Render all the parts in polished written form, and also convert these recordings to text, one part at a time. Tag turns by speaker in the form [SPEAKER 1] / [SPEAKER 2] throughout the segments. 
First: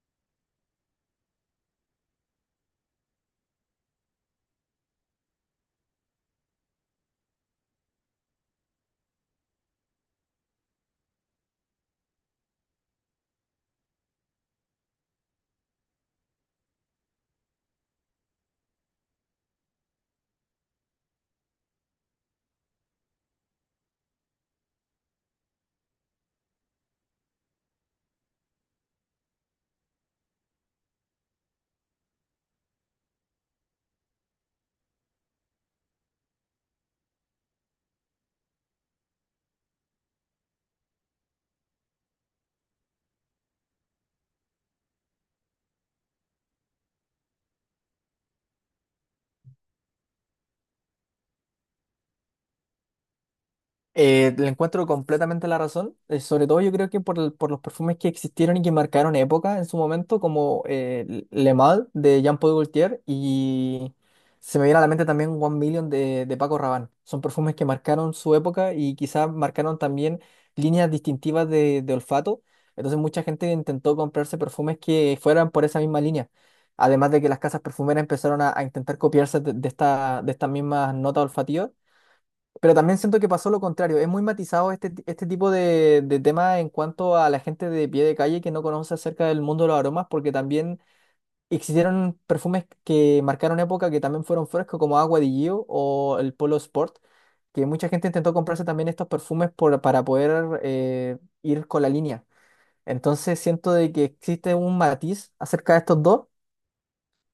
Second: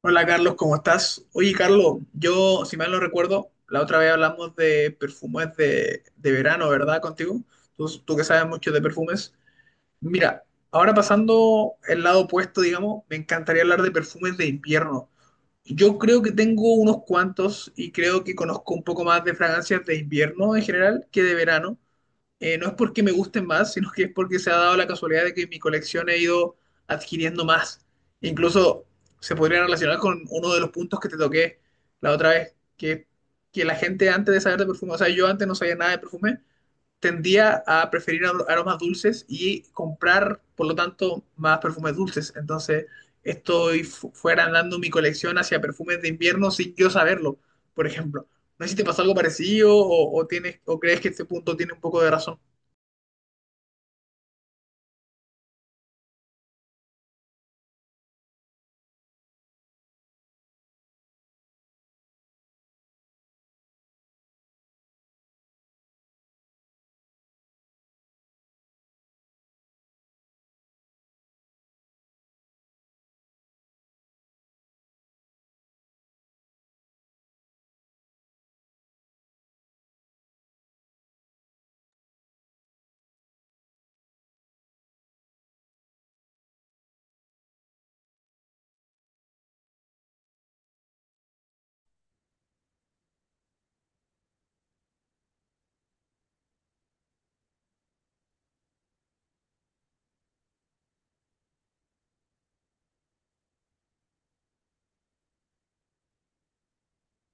[SPEAKER 1] Hola Carlos, ¿cómo estás? Oye Carlos, yo si mal no recuerdo, la otra vez hablamos de perfumes de verano, ¿verdad? Contigo, tú que sabes mucho de perfumes. Mira, ahora pasando el lado opuesto, digamos, me encantaría hablar de perfumes de invierno. Yo creo que tengo unos cuantos y creo que conozco un poco más de fragancias de invierno en general que de verano, no es porque me gusten más, sino que es porque se ha dado la casualidad de que mi colección he ido adquiriendo más. Incluso se podría relacionar con uno de los puntos que te toqué la otra vez, que la gente antes de saber de perfume, o sea, yo antes no sabía nada de perfume, tendía a preferir aromas dulces y comprar, por lo tanto, más perfumes dulces. Entonces, estoy fuera andando mi colección hacia perfumes de invierno sin yo saberlo, por ejemplo. No sé si te pasó algo parecido o tienes, o crees que este punto tiene un poco de razón.
[SPEAKER 2] Le encuentro completamente la razón, sobre todo yo creo que por los perfumes que existieron y que marcaron época en su momento, como Le Mal de Jean-Paul Gaultier y se me viene a la mente también One Million de Paco Rabanne. Son perfumes que marcaron su época y quizás marcaron también líneas distintivas de olfato. Entonces mucha gente intentó comprarse perfumes que fueran por esa misma línea. Además de que las casas perfumeras empezaron a intentar copiarse de estas mismas notas olfativas. Pero también siento que pasó lo contrario. Es muy matizado este tipo de tema en cuanto a la gente de pie de calle que no conoce acerca del mundo de los aromas, porque también existieron perfumes que marcaron época que también fueron frescos, como Agua di Gio o el Polo Sport, que mucha gente intentó comprarse también estos perfumes para poder ir con la línea. Entonces siento de que existe un matiz acerca de estos dos,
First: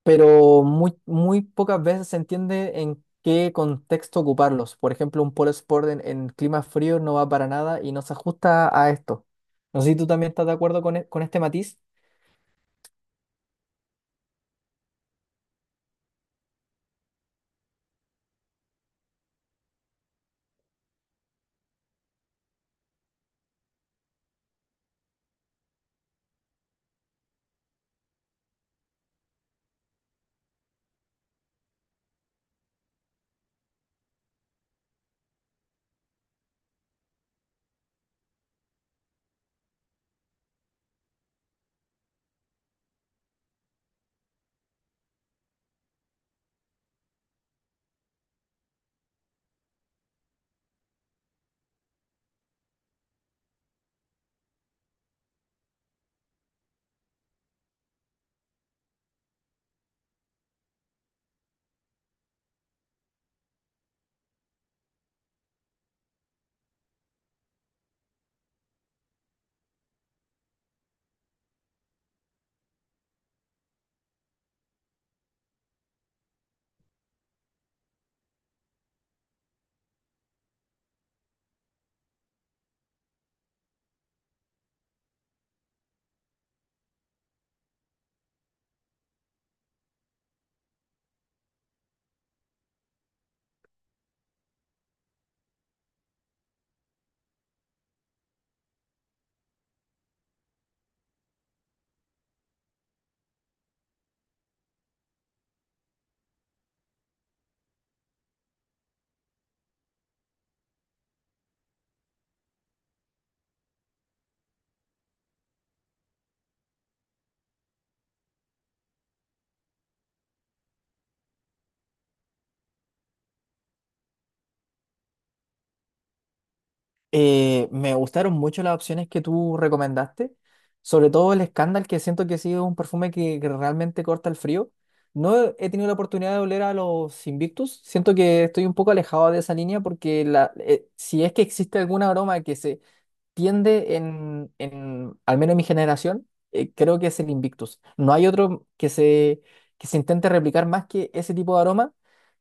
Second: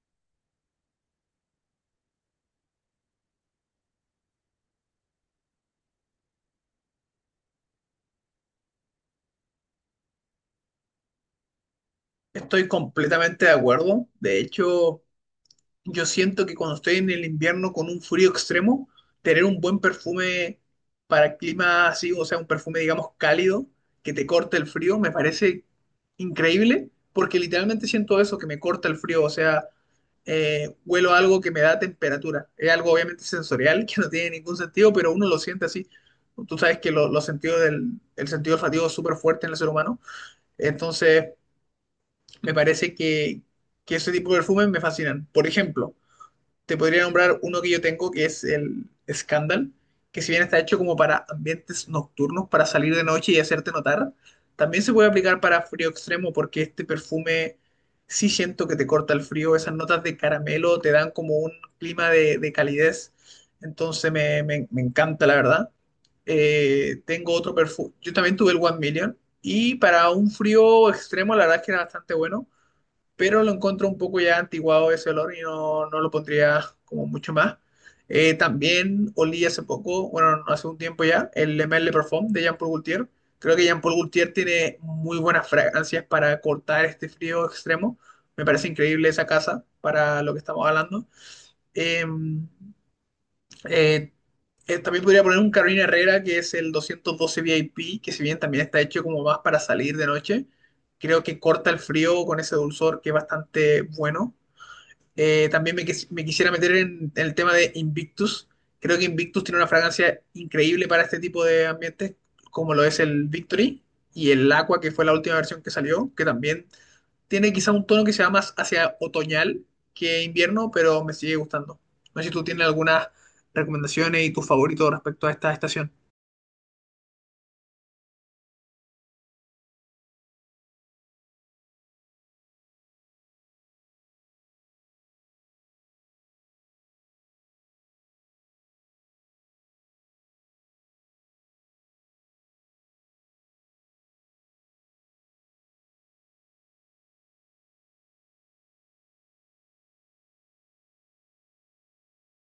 [SPEAKER 2] pero muy, muy pocas veces se entiende en qué contexto ocuparlos. Por ejemplo, un polo sport en clima frío no va para nada y no se ajusta a esto. No sé si tú también estás de acuerdo con este matiz.
[SPEAKER 1] Estoy completamente de acuerdo. De hecho, yo siento que cuando estoy en el invierno con un frío extremo, tener un buen perfume para clima así, o sea, un perfume, digamos, cálido, que te corte el frío, me parece increíble, porque literalmente siento eso, que me corta el frío, o sea, huelo algo que me da temperatura. Es algo obviamente sensorial que no tiene ningún sentido, pero uno lo siente así. Tú sabes que los sentidos del, el sentido olfativo es súper fuerte en el ser humano. Entonces, me parece que ese tipo de perfumes me fascinan. Por ejemplo, te podría nombrar uno que yo tengo que es el Scandal, que si bien está hecho como para ambientes nocturnos, para salir de noche y hacerte notar, también se puede aplicar para frío extremo porque este perfume sí siento que te corta el frío, esas notas de caramelo te dan como un clima de calidez, entonces me encanta la verdad. Tengo otro perfume, yo también tuve el One Million y para un frío extremo la verdad es que era bastante bueno pero lo encuentro un poco ya antiguado ese olor y no lo pondría como mucho más. También olí hace poco, bueno, no, hace un tiempo ya, el Le Male Parfum de Jean Paul Gaultier. Creo que Jean Paul Gaultier tiene muy buenas fragancias para cortar este frío extremo. Me parece increíble esa casa para lo que estamos hablando. Em, eh, También podría poner un Carolina Herrera, que es el 212 VIP, que si bien también está hecho como más para salir de noche, creo que corta el frío con ese dulzor que es bastante bueno. También me quisiera meter en el tema de Invictus. Creo que Invictus tiene una fragancia increíble para este tipo de ambientes, como lo es el Victory y el Aqua, que fue la última versión que salió, que también tiene quizá un tono que se va más hacia otoñal que invierno, pero me sigue gustando. No sé si tú tienes algunas recomendaciones y tus favoritos respecto a esta estación.
[SPEAKER 2] Me gustaron mucho las opciones que tú recomendaste, sobre todo el Scandal, que siento que ha sido un perfume que realmente corta el frío. No he tenido la oportunidad de oler a los Invictus. Siento que estoy un poco alejado de esa línea porque si es que existe algún aroma que se tiende al menos en mi generación, creo que es el Invictus. No hay otro que se intente replicar más que ese tipo de aroma,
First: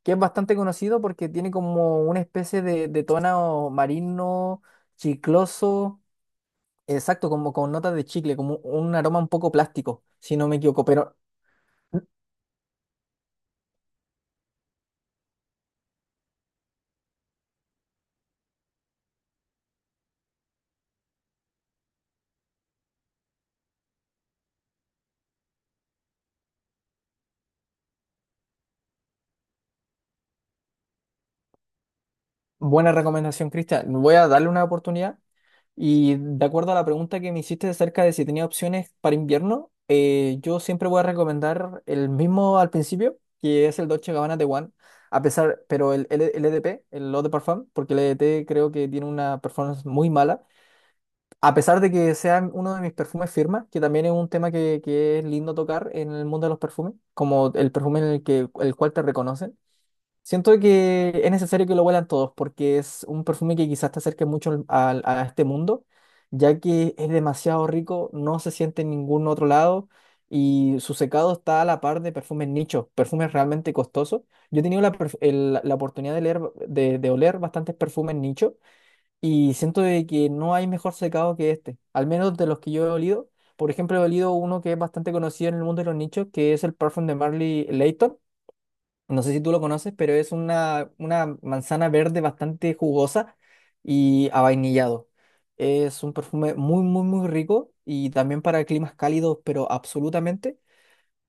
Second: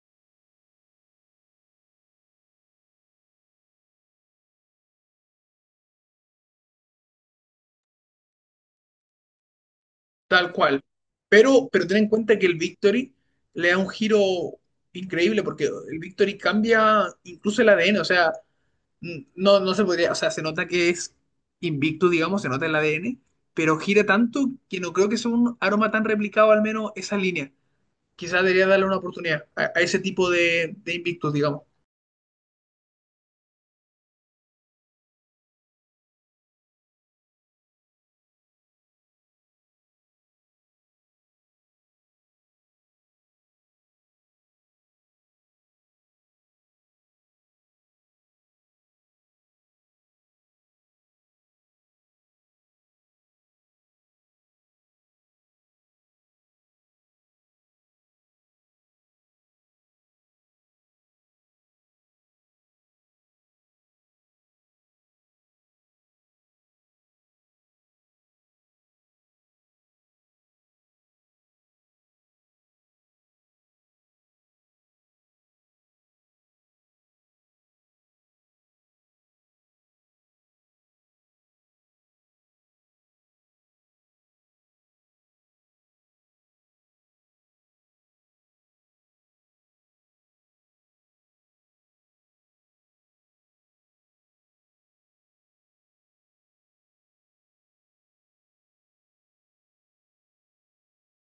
[SPEAKER 2] que es bastante conocido porque tiene como una especie de tono marino, chicloso, exacto, como con notas de chicle, como un aroma un poco plástico, si no
[SPEAKER 1] Tal
[SPEAKER 2] me
[SPEAKER 1] cual.
[SPEAKER 2] equivoco. Pero
[SPEAKER 1] Pero ten
[SPEAKER 2] mm,
[SPEAKER 1] en cuenta que el Victory le da un giro increíble porque el Victory cambia incluso el ADN. O sea, no, no se podría, o sea, se nota que es invicto, digamos, se nota el ADN, pero gira tanto que no creo que sea un aroma tan replicado, al menos esa línea. Quizás debería darle una oportunidad a ese tipo de invictos, digamos.
[SPEAKER 2] buena recomendación, Cristian. Voy a darle una oportunidad. Y de acuerdo a la pregunta que me hiciste acerca de si tenía opciones para invierno, yo siempre voy a recomendar el mismo al principio, que es el Dolce Gabbana de One, a pesar, pero el LDP, el Eau de Parfum, porque el LDP creo que tiene una performance muy mala, a pesar de que sea uno de mis perfumes firma, que también es un tema que es lindo tocar en el mundo de los perfumes, como el perfume en el el cual te reconocen. Siento que es necesario que lo huelan todos porque es un perfume que quizás te acerque mucho a este mundo, ya que es demasiado rico, no se siente en ningún otro lado y su secado está a la par de perfumes nichos, perfumes realmente costosos. Yo he tenido la oportunidad de oler bastantes perfumes nicho y siento de que no hay mejor secado que este, al menos de los que yo he olido. Por ejemplo, he olido uno que es bastante conocido en el mundo de los nichos, que es el perfume de Marley Layton, no sé si tú lo conoces, pero es una manzana verde bastante jugosa y avainillado. Es un perfume muy, muy, muy rico y también para climas cálidos, pero absolutamente.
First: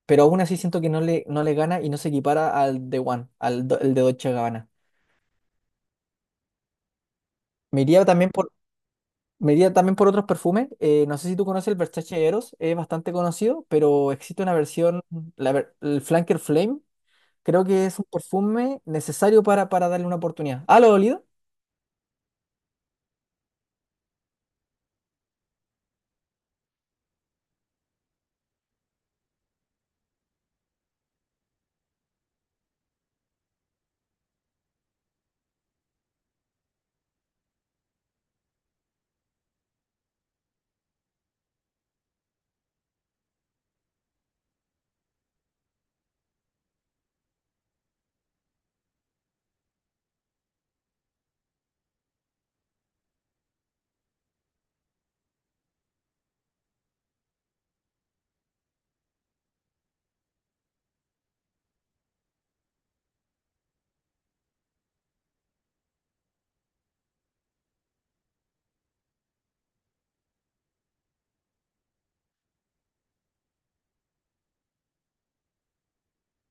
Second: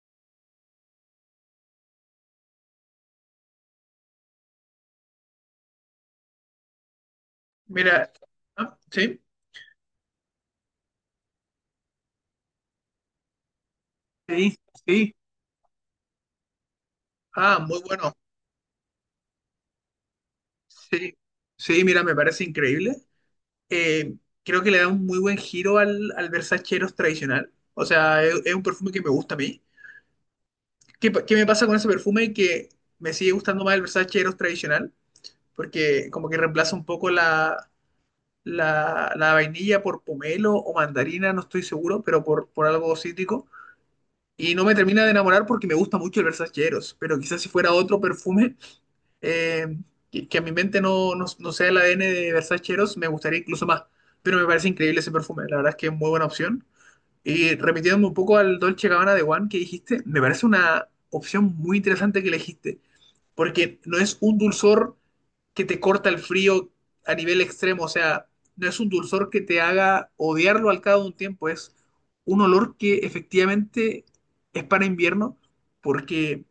[SPEAKER 2] Pero aún así siento que no le gana y no se equipara al The One, al el de Dolce Gabbana. Me iría
[SPEAKER 1] Mira,
[SPEAKER 2] también por,
[SPEAKER 1] ah, sí,
[SPEAKER 2] me iría también por otros perfumes. No sé si tú conoces el Versace Eros, es bastante conocido, pero existe una
[SPEAKER 1] sí,
[SPEAKER 2] versión,
[SPEAKER 1] sí,
[SPEAKER 2] el Flanker Flame.
[SPEAKER 1] ah,
[SPEAKER 2] Creo
[SPEAKER 1] muy
[SPEAKER 2] que es un
[SPEAKER 1] bueno,
[SPEAKER 2] perfume necesario para darle una oportunidad. ¿Ah, lo he
[SPEAKER 1] sí,
[SPEAKER 2] olido?
[SPEAKER 1] sí, mira, me parece increíble. Eh, Creo que le da un muy buen giro al Versace Eros tradicional, o sea, es un perfume que me gusta a mí. ¿Qué, qué me pasa con ese perfume que me sigue gustando más el Versace Eros tradicional? Porque como que reemplaza un poco la vainilla por pomelo o mandarina, no estoy seguro, pero por algo cítrico. Y no me termina de enamorar porque me gusta mucho el Versaceros, pero quizás si fuera otro perfume eh, que a mi mente no sea el ADN de Versaceros, me gustaría incluso más. Pero me parece increíble ese perfume, la verdad es que es muy buena opción. Y remitiéndome un poco al Dolce Gabbana de One que dijiste, me parece una opción muy interesante que elegiste, porque no es un dulzor que te corta el frío a nivel extremo, o sea, no es un dulzor que te haga odiarlo al cabo de un tiempo, es un olor que efectivamente es para invierno, porque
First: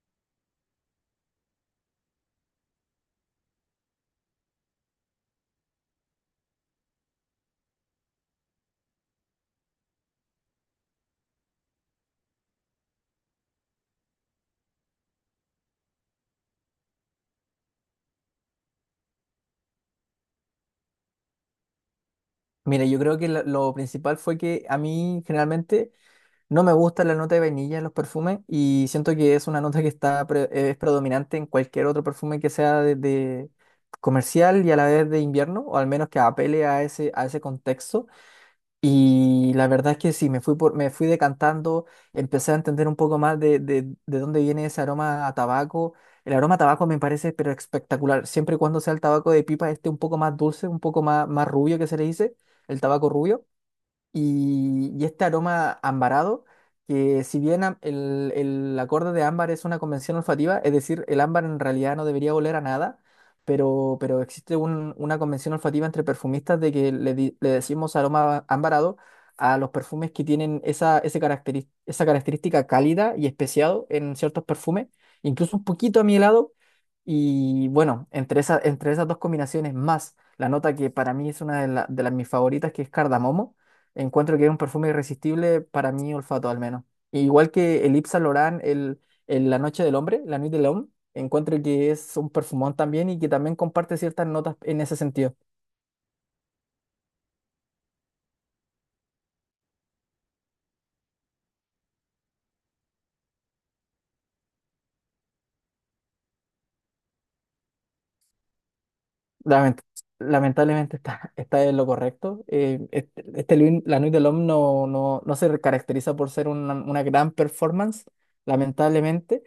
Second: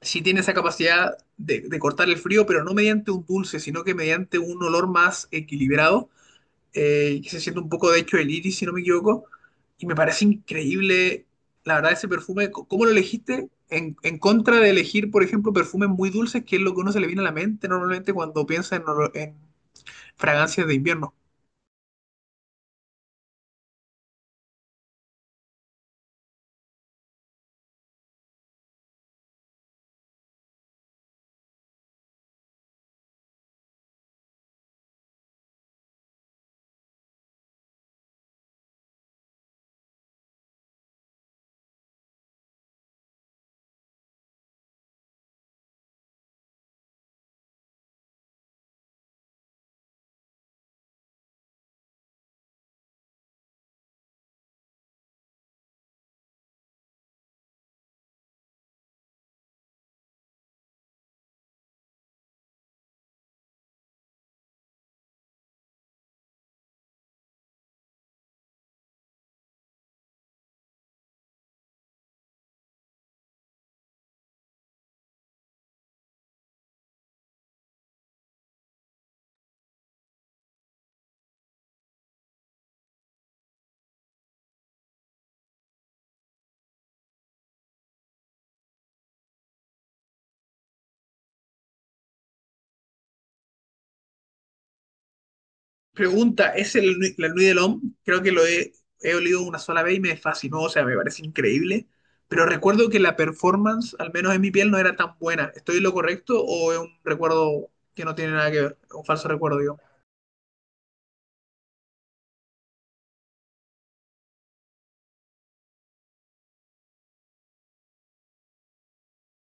[SPEAKER 1] sí tiene esa capacidad de cortar el frío, pero no mediante un dulce, sino que mediante un olor más equilibrado que se siente un poco de hecho el iris, si no me equivoco, y me parece increíble, la verdad, ese perfume, C- ¿cómo lo elegiste? En contra de elegir, por ejemplo, perfumes muy dulces, que es lo que uno se le viene a la mente normalmente cuando piensa en, olo- en fragancias de invierno.
[SPEAKER 2] Mira, yo creo que lo principal fue que a mí generalmente no me gusta la nota de vainilla en los perfumes y siento que es una nota que está es predominante en cualquier otro perfume que sea de comercial y a la vez de invierno, o al menos que apele a ese contexto. Y la verdad es que sí, me fui decantando, empecé a entender un poco más de dónde viene ese aroma a tabaco. El aroma a tabaco me parece pero espectacular, siempre y cuando sea el tabaco de pipa, este un poco más dulce, un poco más, más rubio que se le dice, el tabaco rubio y este aroma ambarado, que si bien el acorde de ámbar es una convención olfativa, es decir, el ámbar en realidad no debería oler a nada, pero existe una convención olfativa entre perfumistas de que le decimos aroma ambarado a los perfumes que tienen esa, ese esa característica cálida y especiado en ciertos perfumes, incluso un poquito amielado. Y bueno, entre esas dos combinaciones más la nota que para mí es una de las mis favoritas, que es cardamomo. Encuentro que es un perfume irresistible para mi olfato al menos. Igual que el Yves Saint Laurent, el La Noche del Hombre, La Nuit de l'Homme, encuentro que es un perfumón también y que también comparte ciertas notas en ese sentido.
[SPEAKER 1] Pregunta, ¿es el, Nui- la Nuit de l'Homme? Creo que lo he olido una sola vez y me fascinó, o sea, me parece increíble, pero recuerdo que la performance, al menos en mi piel, no era tan buena. ¿Estoy en lo correcto o es un recuerdo que no tiene nada que ver? Un falso recuerdo, digo.
[SPEAKER 2] Lament- lamentablemente está, está en lo correcto. Este La Nuit del l'Homme no se caracteriza por ser una gran performance, lamentablemente.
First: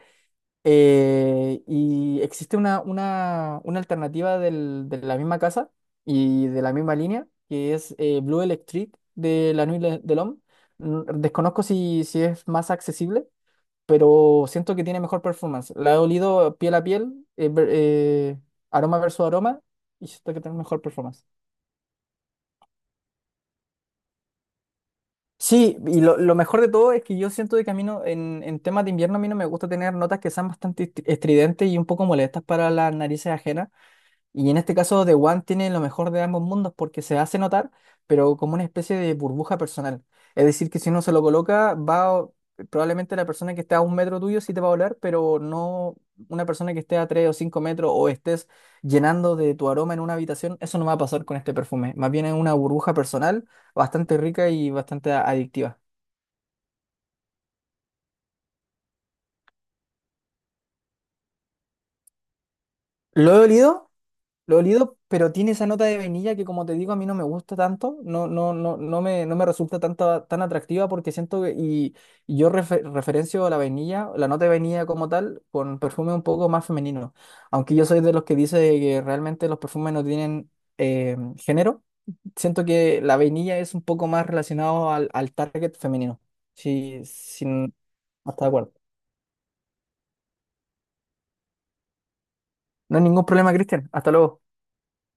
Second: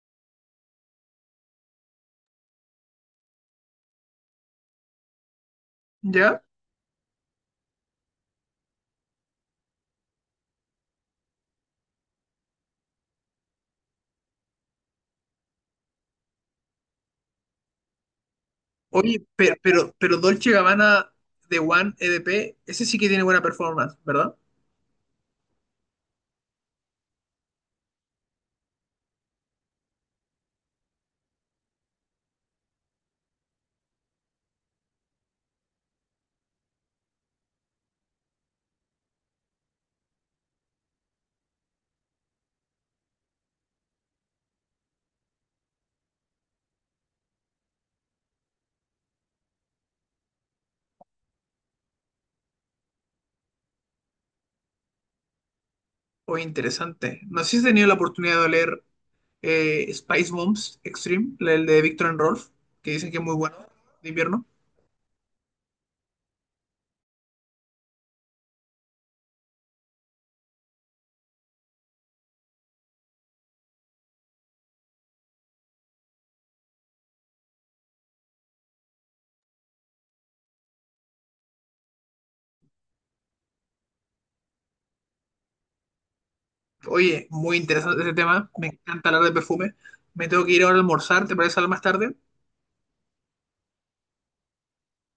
[SPEAKER 2] Y existe una alternativa de la misma casa
[SPEAKER 1] ¿Ya?
[SPEAKER 2] y de la misma línea, que es Blue Electric de la Nuit de Homme. Desconozco si es más accesible, pero siento que tiene mejor performance. La he olido piel a piel, aroma
[SPEAKER 1] Oye,
[SPEAKER 2] versus aroma, y
[SPEAKER 1] pero
[SPEAKER 2] siento que
[SPEAKER 1] Dolce
[SPEAKER 2] tiene mejor
[SPEAKER 1] Gabbana
[SPEAKER 2] performance.
[SPEAKER 1] de One EDP, ese sí que tiene buena performance, ¿verdad?
[SPEAKER 2] Sí, y lo mejor de todo es que yo siento de camino en temas de invierno a mí no me gusta tener notas que sean bastante estridentes y un poco molestas para las narices ajenas. Y en este caso, The One tiene lo mejor de ambos mundos porque se hace notar, pero como una especie de burbuja personal. Es decir, que si uno se lo coloca, va probablemente la persona que esté a un metro tuyo sí te va a oler, pero no una persona que esté a tres o cinco metros o estés llenando de tu aroma en una habitación. Eso no va a pasar con este perfume. Más bien es una burbuja personal bastante rica y bastante adictiva.
[SPEAKER 1] Oye, interesante. No sé si has tenido la oportunidad de leer Spice Moms Extreme, el de Victor and Rolf, que dicen que es
[SPEAKER 2] ¿Lo
[SPEAKER 1] muy
[SPEAKER 2] he
[SPEAKER 1] bueno
[SPEAKER 2] olido?
[SPEAKER 1] de invierno.
[SPEAKER 2] Lo he olido, pero tiene esa nota de vainilla que, como te digo, a mí no me gusta tanto, no me resulta tanto, tan atractiva porque siento y yo referencio a la vainilla, la nota de vainilla como tal, con perfume un poco más femenino. Aunque yo soy de los que dice que realmente los perfumes no tienen género, siento que la vainilla es un poco más relacionado al target femenino. Sí,
[SPEAKER 1] Oye, muy
[SPEAKER 2] sin,
[SPEAKER 1] interesante ese
[SPEAKER 2] hasta
[SPEAKER 1] tema.
[SPEAKER 2] de
[SPEAKER 1] Me
[SPEAKER 2] acuerdo.
[SPEAKER 1] encanta hablar de perfume. Me tengo que ir ahora a almorzar, ¿te parece hablar más tarde?
[SPEAKER 2] No hay ningún problema, Cristian. Hasta luego.